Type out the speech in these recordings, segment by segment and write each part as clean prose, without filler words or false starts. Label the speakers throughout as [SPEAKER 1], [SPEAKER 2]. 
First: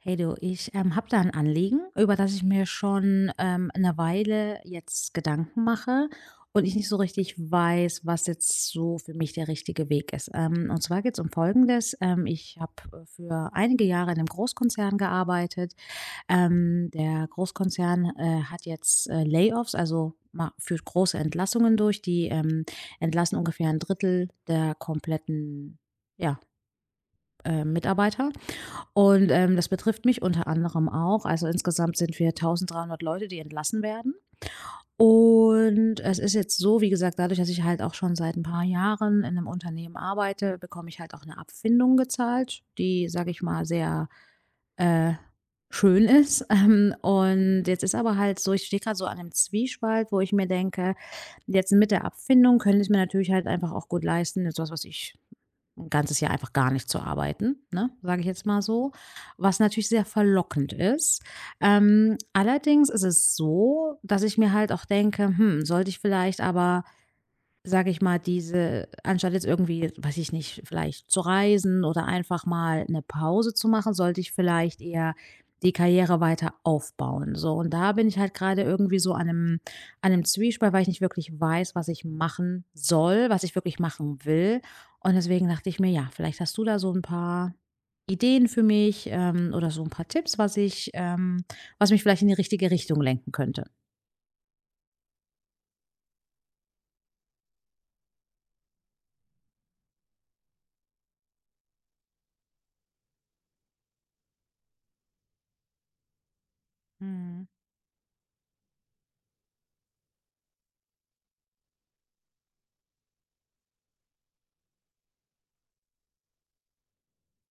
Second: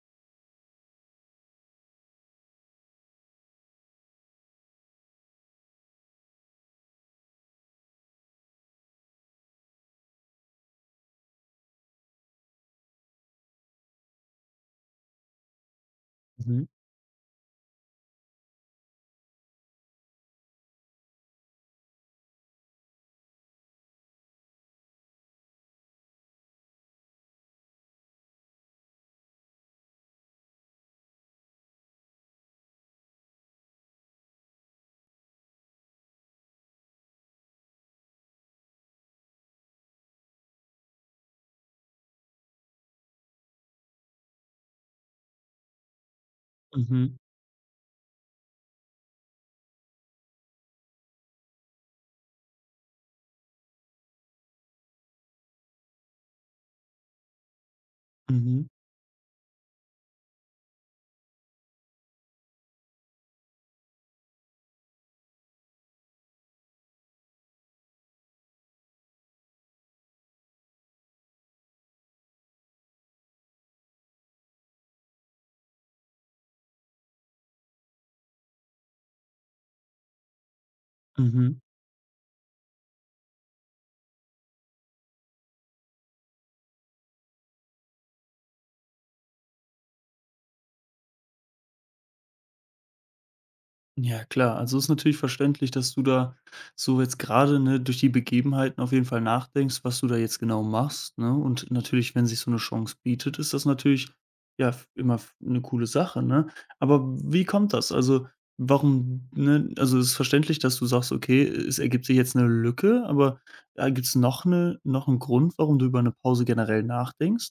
[SPEAKER 1] Hey du, ich habe da ein Anliegen, über das ich mir schon eine Weile jetzt Gedanken mache und ich nicht so richtig weiß, was jetzt so für mich der richtige Weg ist. Und zwar geht es um Folgendes. Ich habe für einige Jahre in einem Großkonzern gearbeitet.
[SPEAKER 2] Mhm,
[SPEAKER 1] Der Großkonzern hat jetzt Layoffs, also führt große Entlassungen durch. Die entlassen ungefähr ein Drittel der kompletten, ja, Mitarbeiter. Und das betrifft mich unter anderem auch. Also, insgesamt sind wir 1.300 Leute, die entlassen werden. Und es ist jetzt so, wie gesagt, dadurch, dass ich halt auch schon seit ein paar Jahren in einem Unternehmen arbeite, bekomme ich halt auch eine Abfindung gezahlt, die, sage ich mal, sehr, äh, schön ist.
[SPEAKER 2] mhm,
[SPEAKER 1] Und jetzt ist aber halt so, ich stehe gerade so an einem Zwiespalt, wo ich mir denke: „Jetzt mit der Abfindung könnte ich's mir natürlich halt einfach auch gut leisten, jetzt was ich 'n ganzes Jahr einfach gar nicht zu arbeiten, ne, sage ich jetzt mal
[SPEAKER 2] mhm,
[SPEAKER 1] so, was natürlich sehr verlockend ist. Allerdings ist es so, dass ich mir halt auch denke: „Hm, sollte ich vielleicht aber, sage ich mal, diese, anstatt jetzt irgendwie, weiß ich nicht, vielleicht zu reisen oder einfach mal eine Pause zu machen, sollte ich vielleicht eher die Karriere weiter aufbauen, so. Und da bin ich halt gerade irgendwie so an einem Zwiespalt, weil ich nicht wirklich
[SPEAKER 2] mhm.
[SPEAKER 1] weiß, was ich machen soll, was ich wirklich machen will. Und deswegen dachte ich mir: „Ja, vielleicht hast du da so ein paar Ideen für mich, oder so ein paar Tipps, was mich vielleicht in die richtige Richtung lenken könnte.“
[SPEAKER 2] Ja klar, also ist natürlich verständlich, dass du da so jetzt gerade ne, durch die Begebenheiten auf jeden Fall nachdenkst, was du da jetzt genau machst, ne? Und natürlich, wenn sich so eine Chance bietet, ist das natürlich, ja, f immer f 'ne coole Sache, ne? Aber wie
[SPEAKER 1] Mhm.
[SPEAKER 2] kommt das? Also, warum, ne also, es ist verständlich, dass du sagst: „Okay, es ergibt sich jetzt eine Lücke“, aber, gibt es noch eine, noch einen Grund, warum du über eine Pause generell nachdenkst?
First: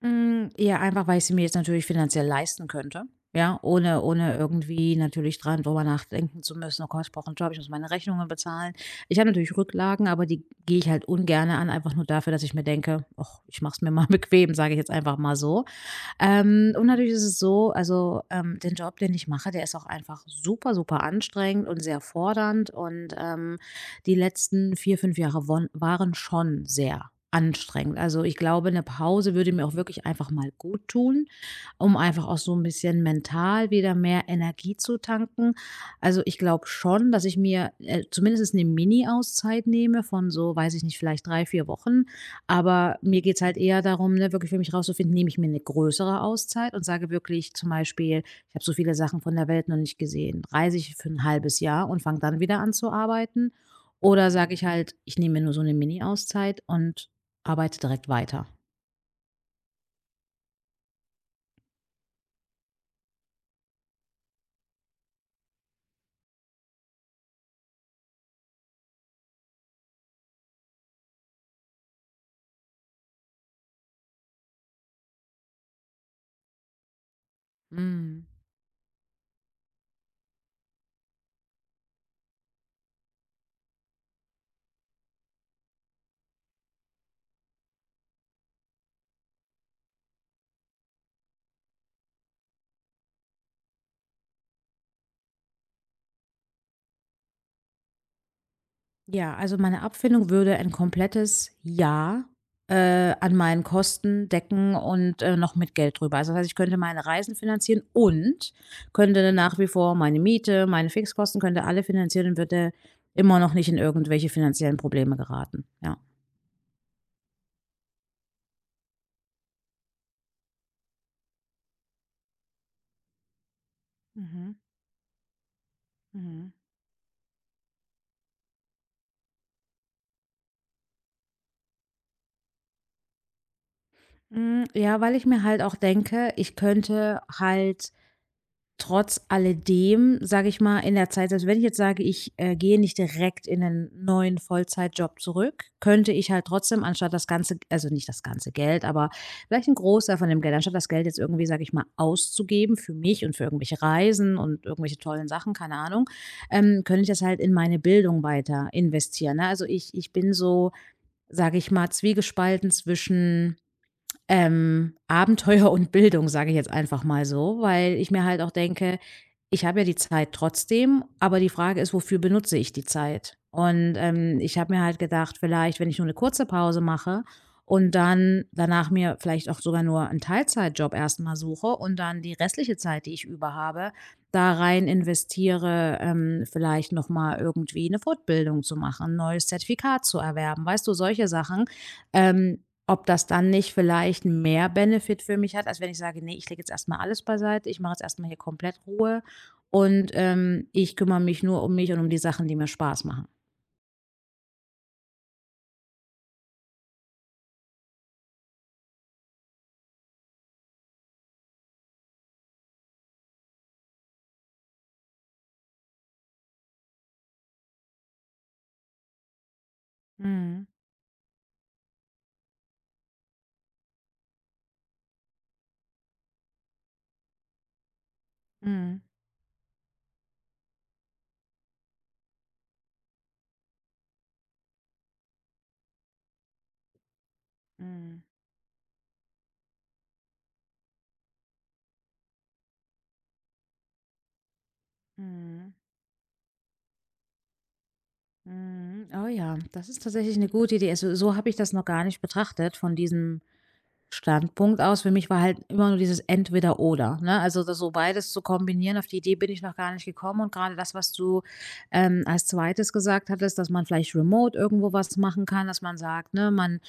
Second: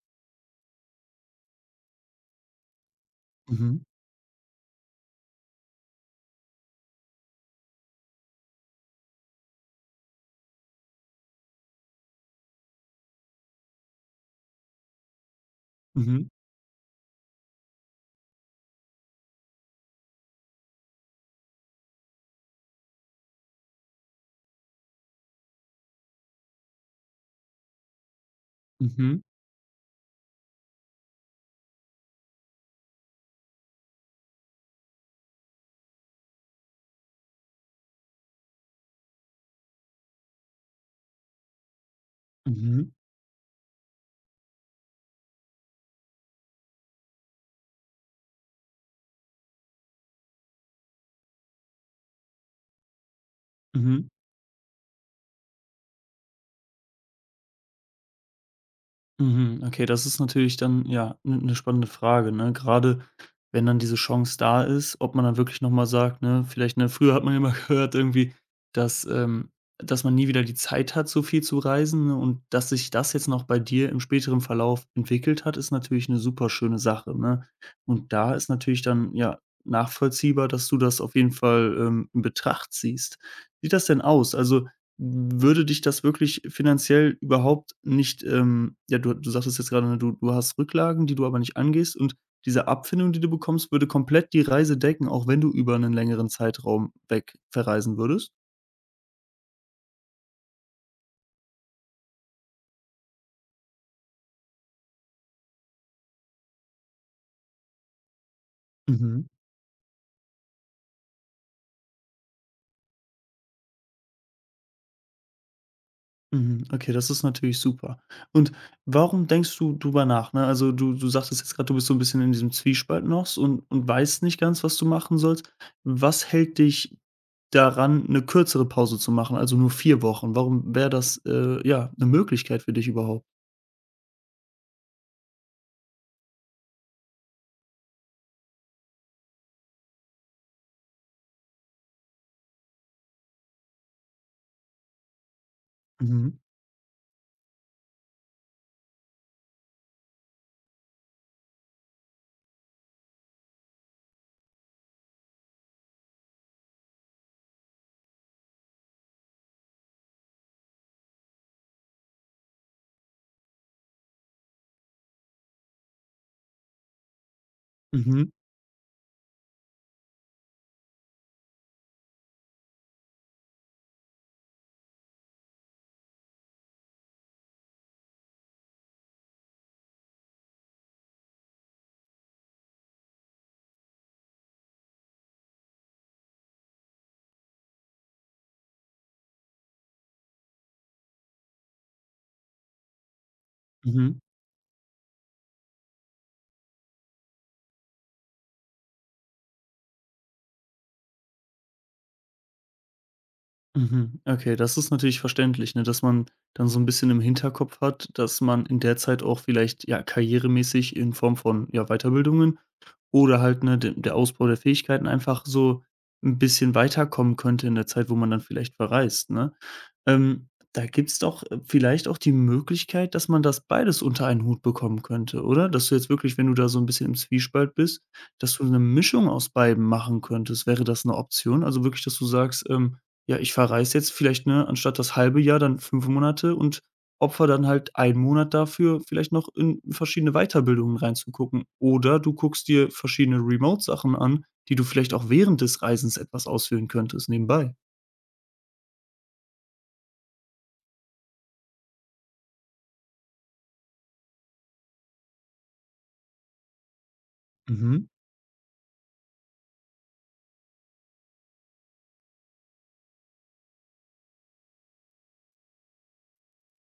[SPEAKER 1] Hm, ja, einfach, weil ich sie mir jetzt natürlich finanziell leisten könnte. Ja,
[SPEAKER 2] Mhm,
[SPEAKER 1] ohne irgendwie natürlich dran drüber nachdenken zu müssen: „Oh Gott, ich brauche 'n Job, ich muss meine Rechnungen bezahlen.“ Ich habe natürlich Rücklagen, aber die gehe ich halt ungerne an, einfach nur dafür, dass ich mir denke: „Och, ich mache es mir mal bequem“, sage ich jetzt einfach mal so.
[SPEAKER 2] mhm,
[SPEAKER 1] Und natürlich ist es so, also, den Job, den ich mache, der ist auch einfach super, super anstrengend und sehr fordernd und die letzten 4 5 Jahre won waren schon sehr anstrengend. Also, ich glaube, eine
[SPEAKER 2] mhm,
[SPEAKER 1] Pause würde mir auch wirklich einfach mal gut tun, um einfach auch so ein bisschen mental wieder mehr Energie zu tanken. Also, ich glaube schon, dass ich mir, zumindest eine Mini-Auszeit nehme von so, weiß ich nicht, vielleicht 3 4 Wochen,
[SPEAKER 2] mhm,
[SPEAKER 1] aber mir geht's halt eher darum, ne, wirklich für mich rauszufinden, nehme ich mir eine größere Auszeit und sage wirklich zum Beispiel: „Ich habe so viele Sachen von der Welt noch nicht gesehen.“ Reise ich für ein halbes Jahr und fange dann wieder an zu arbeiten?
[SPEAKER 2] mhm.
[SPEAKER 1] Oder sage ich halt: „Ich nehme mir nur so eine Mini-Auszeit und arbeite direkt weiter.“
[SPEAKER 2] Mhm, okay, das ist natürlich dann, ja, eine spannende Frage, ne? Gerade wenn dann diese Chance da ist, ob man dann wirklich noch mal sagt, ne, vielleicht, ne früher hat man ja immer gehört irgendwie, dass, ähm dass man nie wieder die Zeit hat, so viel zu reisen, ne, und dass sich das jetzt noch bei dir im späteren Verlauf entwickelt hat, ist natürlich eine super schöne Sache, ne? Und
[SPEAKER 1] Mhm.
[SPEAKER 2] da ist natürlich dann, ja, nachvollziehbar, dass du das auf jeden Fall, in Betracht ziehst. Wie sieht das denn aus? Also würde dich das wirklich finanziell überhaupt nicht, ja, du sagtest jetzt gerade, ne, du hast Rücklagen, die du aber nicht angehst, und diese Abfindung, die du bekommst, würde komplett die Reise decken, auch wenn du über einen längeren Zeitraum weg verreisen würdest?
[SPEAKER 1] Ja, also meine Abfindung würde ein komplettes Jahr, an meinen Kosten decken und, noch mit Geld drüber. Also, das heißt, ich könnte meine Reisen finanzieren und
[SPEAKER 2] Mhm.
[SPEAKER 1] könnte nach wie vor meine Miete, meine Fixkosten könnte alle finanzieren und würde immer noch nicht in irgendwelche finanziellen Probleme geraten, ja.
[SPEAKER 2] Mhm, okay, das ist natürlich super. Und warum denkst du drüber nach, ne? Also, du sagtest jetzt gerade, du bist so ein bisschen in diesem Zwiespalt noch und weißt nicht
[SPEAKER 1] Mhm,
[SPEAKER 2] ganz, was du machen sollst. Was
[SPEAKER 1] mhm.
[SPEAKER 2] hält dich daran, eine kürzere Pause zu machen, also nur 4 Wochen? Warum wäre das, ja, eine Möglichkeit für dich überhaupt?
[SPEAKER 1] Hm, ja, weil ich mir halt auch denke, ich könnte halt trotz alledem, sage ich mal, in der Zeit, selbst wenn ich jetzt sage, ich, gehe nicht direkt in einen neuen Vollzeitjob zurück, könnte ich
[SPEAKER 2] Mhm,
[SPEAKER 1] halt trotzdem, anstatt das ganze, also nicht das ganze Geld, aber vielleicht ein Großteil von dem Geld anstatt das Geld jetzt irgendwie, sage ich mal, auszugeben für mich und für irgendwelche Reisen und irgendwelche tollen Sachen, keine Ahnung, könnte ich das halt in meine Bildung weiter investieren, ne? Also, ich bin so, sage ich mal, zwiegespalten zwischen, Abenteuer und Bildung, sage ich jetzt einfach mal so, weil ich mir
[SPEAKER 2] mhm,
[SPEAKER 1] halt auch denke, ich habe ja die Zeit trotzdem, aber die Frage ist, wofür benutze ich die Zeit? Und ich habe mir halt gedacht, vielleicht, wenn ich nur eine kurze Pause mache und dann danach mir vielleicht auch sogar nur einen Teilzeitjob erstmal suche und dann die restliche Zeit, die ich über habe, da rein investiere, vielleicht nochmal irgendwie eine Fortbildung zu machen, ein neues Zertifikat zu erwerben, weißt du, solche Sachen, ähm, ob das dann nicht
[SPEAKER 2] mhm,
[SPEAKER 1] vielleicht mehr Benefit für mich hat, als wenn ich sage: nee, ich lege jetzt erst mal alles beiseite. Ich mache jetzt erst mal hier komplett Ruhe und ich kümmere mich nur um mich und um die Sachen, die mir Spaß machen.“
[SPEAKER 2] mhm. Okay, das ist natürlich verständlich, ne, dass man dann so ein bisschen im Hinterkopf hat, dass man in der Zeit auch vielleicht, ja, karrieremäßig in Form von, ja, Weiterbildungen, oder halt, ne, de der Ausbau der Fähigkeiten, einfach so ein bisschen weiterkommen könnte in der Zeit, wo man dann vielleicht verreist, ne? Ähm,
[SPEAKER 1] Mhm.
[SPEAKER 2] Da gibt's doch, vielleicht auch die Möglichkeit, dass man das beides unter einen Hut bekommen könnte, oder? Dass du jetzt wirklich, wenn du da so ein bisschen im Zwiespalt bist, dass du eine
[SPEAKER 1] Mhm.
[SPEAKER 2] Mischung aus beidem machen könntest. Wäre das eine Option? Also wirklich, dass du sagst, „Ja, ich verreise jetzt vielleicht, ne, anstatt das halbe Jahr dann 5 Monate und opfer dann halt einen
[SPEAKER 1] Mhm.
[SPEAKER 2] Monat dafür, vielleicht noch in verschiedene Weiterbildungen reinzugucken. Oder du guckst dir verschiedene Remote-Sachen an, die du vielleicht auch während
[SPEAKER 1] Mhm.
[SPEAKER 2] des Reisens etwas ausführen könntest nebenbei.“
[SPEAKER 1] Mhm. Oh ja, das ist tatsächlich eine gute Idee. Also, so habe ich das noch gar nicht betrachtet von diesem Standpunkt aus. Für mich war halt immer nur dieses Entweder-Oder, ne? Also, das so
[SPEAKER 2] Mhm.
[SPEAKER 1] beides zu kombinieren, auf die Idee bin ich noch gar nicht gekommen. Und gerade das, was du, als zweites gesagt hattest, dass man vielleicht remote irgendwo was machen kann, dass man sagt, ne, man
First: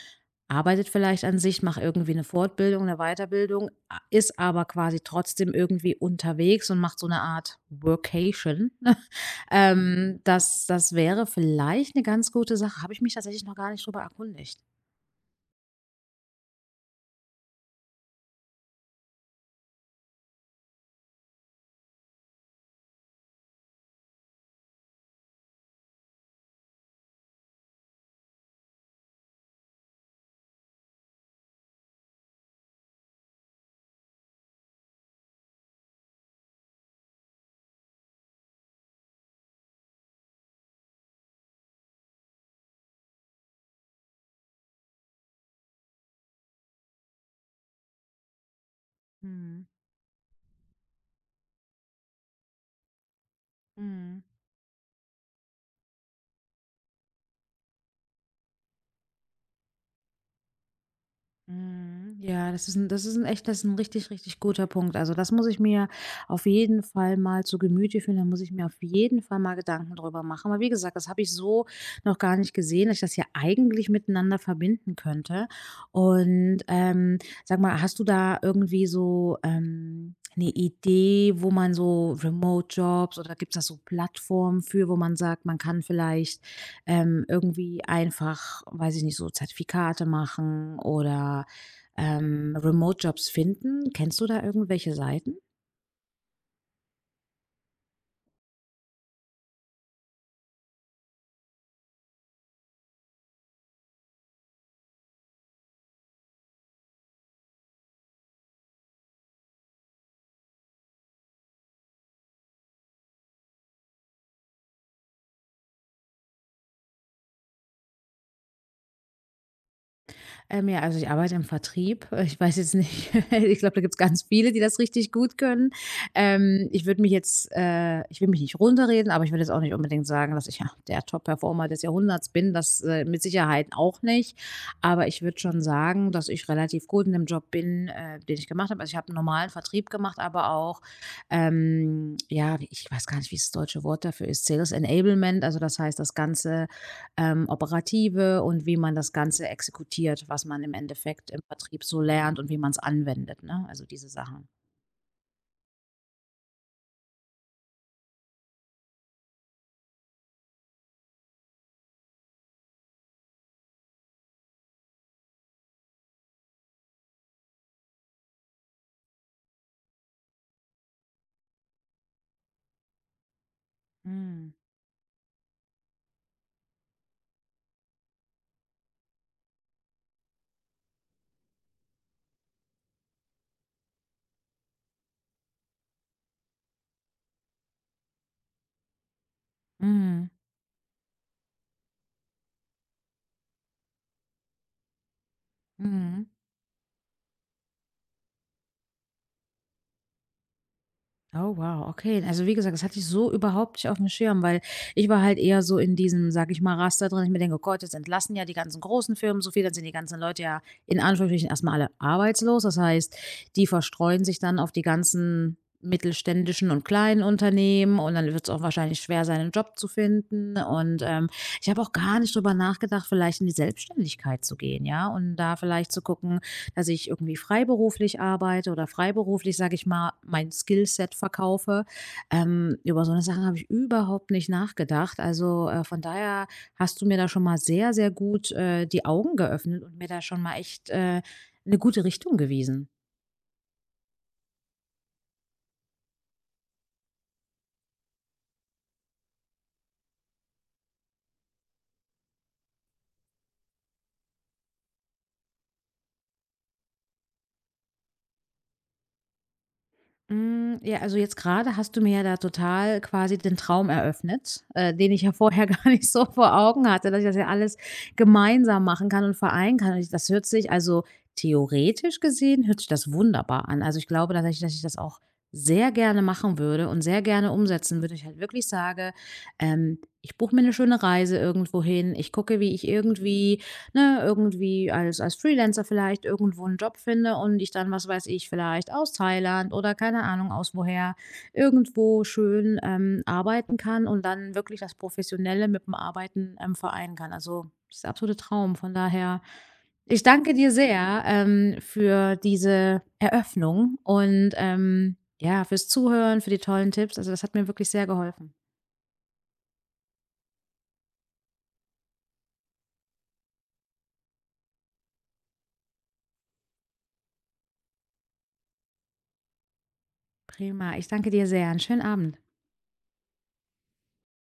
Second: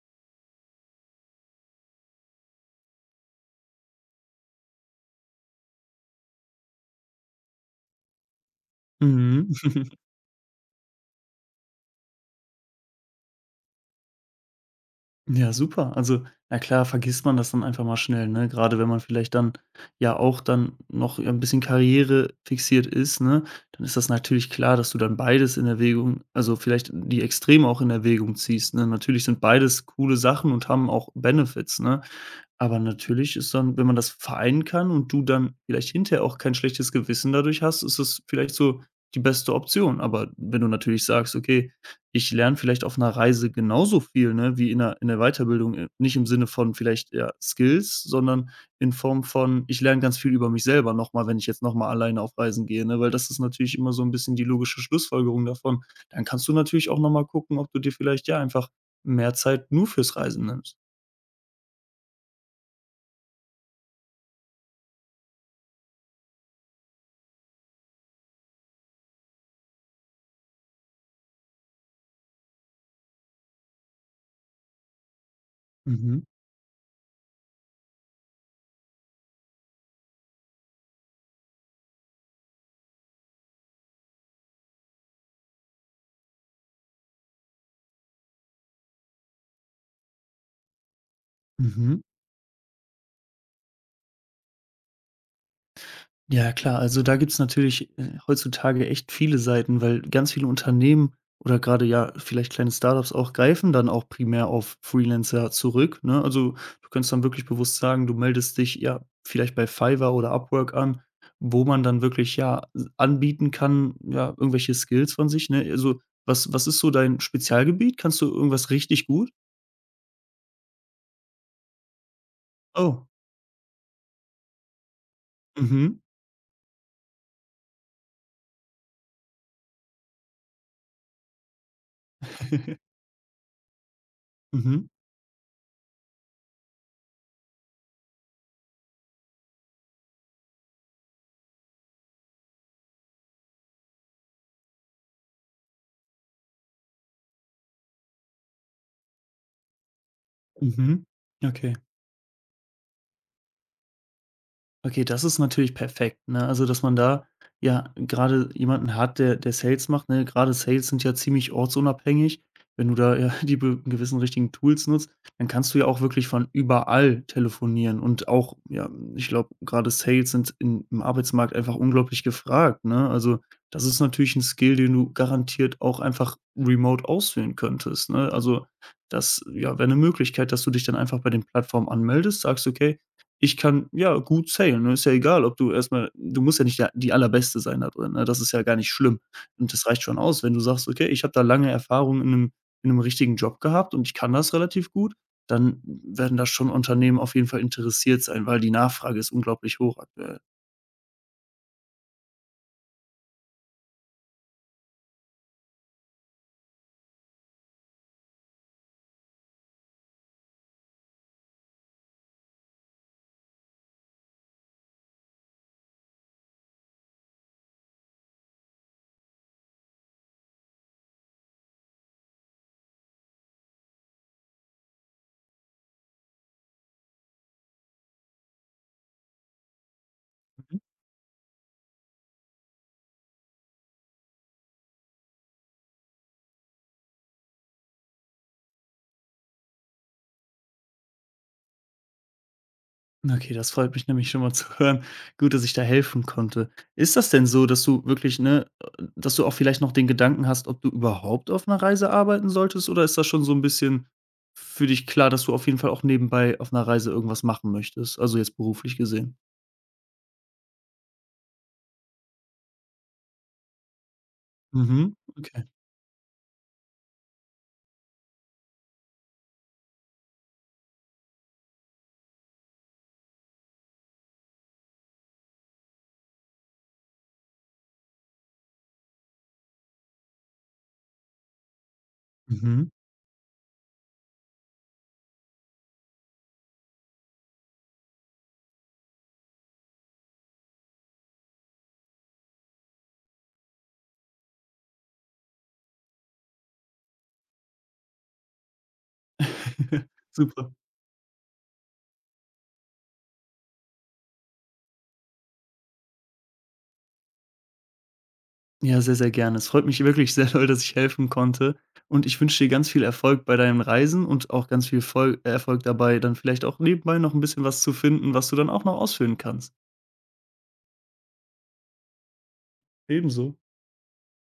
[SPEAKER 1] arbeitet vielleicht an sich, macht irgendwie eine Fortbildung, eine Weiterbildung, a ist aber quasi trotzdem irgendwie unterwegs und macht so eine Art Workation.
[SPEAKER 2] Mhm.
[SPEAKER 1] Das wäre vielleicht eine ganz gute Sache. Habe ich mich tatsächlich noch gar nicht drüber erkundigt.
[SPEAKER 2] Ja, super. Also, na klar, vergisst man das dann einfach mal schnell, ne? Grade wenn man vielleicht dann ja auch dann noch ein bisschen Karriere fixiert ist, ne? Dann ist das natürlich klar, dass du dann beides in Erwägung, also, vielleicht die Extreme auch in Erwägung ziehst, ne? Natürlich sind beides coole Sachen und haben auch Benefits, ne? Aber natürlich ist dann, wenn man das vereinen kann und du dann vielleicht hinterher auch kein schlechtes Gewissen dadurch hast, ist es vielleicht so die beste Option. Aber wenn du natürlich sagst: „Okay, ich lerne vielleicht auf einer Reise genauso viel, ne, wie in der Weiterbildung“, nicht im Sinne von vielleicht, ja, Skills, sondern in Form von:
[SPEAKER 1] Mhm.
[SPEAKER 2] „Ich lerne ganz viel über mich selber nochmal, wenn ich jetzt nochmal alleine auf Reisen gehe“, ne? Weil das ist natürlich immer so ein
[SPEAKER 1] Mhm.
[SPEAKER 2] bisschen die logische Schlussfolgerung davon. Dann kannst du natürlich auch nochmal gucken, ob du dir vielleicht, ja, einfach mehr Zeit nur fürs Reisen nimmst.
[SPEAKER 1] Mhm. Ja, das ist ein richtig, richtig guter Punkt. Also, das muss ich mir auf jeden Fall mal zu Gemüte führen. Da muss ich mir auf jeden Fall mal Gedanken drüber machen. Aber wie gesagt, das habe ich so noch gar nicht gesehen, dass ich das ja eigentlich miteinander verbinden könnte.
[SPEAKER 2] Mhm,
[SPEAKER 1] Und sag mal, hast du da irgendwie so, 'ne Idee, wo man so Remote-Jobs oder gibt es da so Plattformen für, wo man sagt, man kann vielleicht, irgendwie einfach, weiß ich nicht, so Zertifikate machen oder,
[SPEAKER 2] mhm.
[SPEAKER 1] Remote-Jobs finden. Kennst du da irgendwelche Seiten?
[SPEAKER 2] Ja, klar. Also, da gibt's natürlich, heutzutage echt viele Seiten, weil ganz viele Unternehmen oder gerade ja, vielleicht kleine Startups auch greifen dann auch primär auf Freelancer zurück, ne? Also, du kannst dann wirklich bewusst sagen, du meldest dich, ja, vielleicht bei Fiverr oder Upwork an, wo man dann wirklich, ja, s anbieten kann, ja, irgendwelche Skills von sich, ne? Also, was ist so dein Spezialgebiet? Kannst du irgendwas richtig gut?
[SPEAKER 1] Ja, also ich arbeite im Vertrieb. Ich weiß jetzt
[SPEAKER 2] Oh,
[SPEAKER 1] nicht, ich glaube, da gibt's ganz viele, die das richtig gut können.
[SPEAKER 2] mhm.
[SPEAKER 1] Ich würde mich jetzt, ich will mich nicht runterreden, aber ich würde jetzt auch nicht unbedingt sagen, dass ich ja der Top-Performer des Jahrhunderts bin. Das mit Sicherheit auch nicht.
[SPEAKER 2] Mhm,
[SPEAKER 1] Aber ich würde schon sagen, dass ich relativ gut in dem Job bin, den ich gemacht habe. Also ich habe 'n normalen Vertrieb gemacht, aber auch, ja, wie, ich weiß gar nicht, wie das deutsche Wort dafür ist, Sales Enablement. Also das heißt, das Ganze, Operative und wie man das Ganze exekutiert, was man im
[SPEAKER 2] mhm.
[SPEAKER 1] Endeffekt im
[SPEAKER 2] Okay.
[SPEAKER 1] Vertrieb so lernt und wie man es anwendet, ne? Also, diese Sachen.
[SPEAKER 2] Okay, das ist natürlich perfekt, ne? Also, dass man da ja gerade jemanden hat, der Sales macht, ne? Grade Sales sind ja ziemlich ortsunabhängig. Wenn du da ja die be gewissen richtigen Tools nutzt, dann kannst du ja auch wirklich von überall telefonieren und auch, ja, ich glaube, gerade Sales sind in im Arbeitsmarkt einfach unglaublich gefragt, ne? Also, das ist natürlich ein
[SPEAKER 1] Mhm.
[SPEAKER 2] Skill, den du garantiert auch einfach remote ausführen könntest, ne? Also, das, ja, wäre eine Möglichkeit, dass du dich dann einfach bei den Plattformen anmeldest, sagst: „Okay, ich kann, ja, gut sailen, ne? Ist ja egal, ob du erstmal, du musst ja nicht der die Allerbeste sein da drin, ne? Das ist ja gar nicht schlimm. Und das reicht schon
[SPEAKER 1] Mhm.
[SPEAKER 2] aus, wenn du sagst: „Okay, ich habe da lange Erfahrung in 'nem richtigen Job gehabt und ich kann das relativ gut“, dann
[SPEAKER 1] Mhm.
[SPEAKER 2] werden da schon Unternehmen auf jeden Fall interessiert sein, weil die Nachfrage ist unglaublich hoch aktuell.
[SPEAKER 1] Oh wow, okay. Also wie gesagt, das hatte ich so überhaupt nicht auf dem Schirm, weil ich war halt eher so in diesem, sag ich mal, Raster drin. Ich mir denke: „Oh Gott, jetzt entlassen ja die ganzen großen Firmen so viel, dann sind die ganzen Leute ja in Anführungsstrichen erstmal alle arbeitslos.“ Das heißt, die verstreuen sich dann auf die ganzen mittelständischen und kleinen Unternehmen und dann wird es auch wahrscheinlich schwer sein, 'nen Job zu finden. Und ich habe auch gar nicht drüber nachgedacht, vielleicht in die Selbstständigkeit zu gehen, ja, und da vielleicht zu gucken, dass ich irgendwie freiberuflich arbeite oder freiberuflich, sage ich mal, mein Skillset verkaufe. Über so eine Sache habe ich überhaupt nicht nachgedacht. Also von daher hast du mir da schon mal sehr, sehr gut, die Augen geöffnet und mir da schon mal echt, eine gute Richtung gewiesen.
[SPEAKER 2] Okay, das freut mich nämlich schon mal zu hören. Gut, dass ich da helfen konnte. Ist das denn so, dass du wirklich, ne dass du auch vielleicht noch den Gedanken hast, ob du überhaupt auf einer Reise arbeiten solltest, oder ist das schon so ein bisschen für dich klar, dass du auf jeden Fall auch nebenbei auf einer Reise irgendwas machen möchtest, also jetzt beruflich gesehen?
[SPEAKER 1] Hm, ja, also jetzt gerade hast du mir ja da total quasi den Traum eröffnet, den
[SPEAKER 2] Mhm,
[SPEAKER 1] ich ja vorher
[SPEAKER 2] okay.
[SPEAKER 1] gar nicht so vor Augen hatte, dass ich das ja alles gemeinsam machen kann und vereinen kann. Und ich das hört sich also theoretisch gesehen Hört sich das wunderbar an. Also, ich glaube tatsächlich, dass ich das auch sehr gerne machen würde und sehr gerne umsetzen würde. Ich halt wirklich sage, ich buche mir eine schöne Reise irgendwohin. Ich gucke, wie ich
[SPEAKER 2] Mhm.
[SPEAKER 1] irgendwie, als Freelancer vielleicht irgendwo einen Job finde und ich dann, was weiß ich, vielleicht aus Thailand oder keine Ahnung aus woher, irgendwo schön, arbeiten kann und dann wirklich das Professionelle mit dem Arbeiten, vereinen kann. Also, das ist der absolute Traum. Von daher, ich danke dir
[SPEAKER 2] Super.
[SPEAKER 1] sehr, für diese Eröffnung und ja, fürs Zuhören, für die tollen Tipps. Also, das hat mir wirklich sehr geholfen.
[SPEAKER 2] Ja, sehr, sehr gerne. Es freut mich wirklich sehr doll, dass ich helfen konnte und ich wünsche dir ganz viel Erfolg bei deinen Reisen und auch ganz viel Vol Erfolg dabei, dann vielleicht auch nebenbei noch ein bisschen was zu finden, was du dann auch noch ausfüllen kannst.
[SPEAKER 1] Prima. Ich danke dir sehr. Einen schönen Abend.
[SPEAKER 2] Ebenso.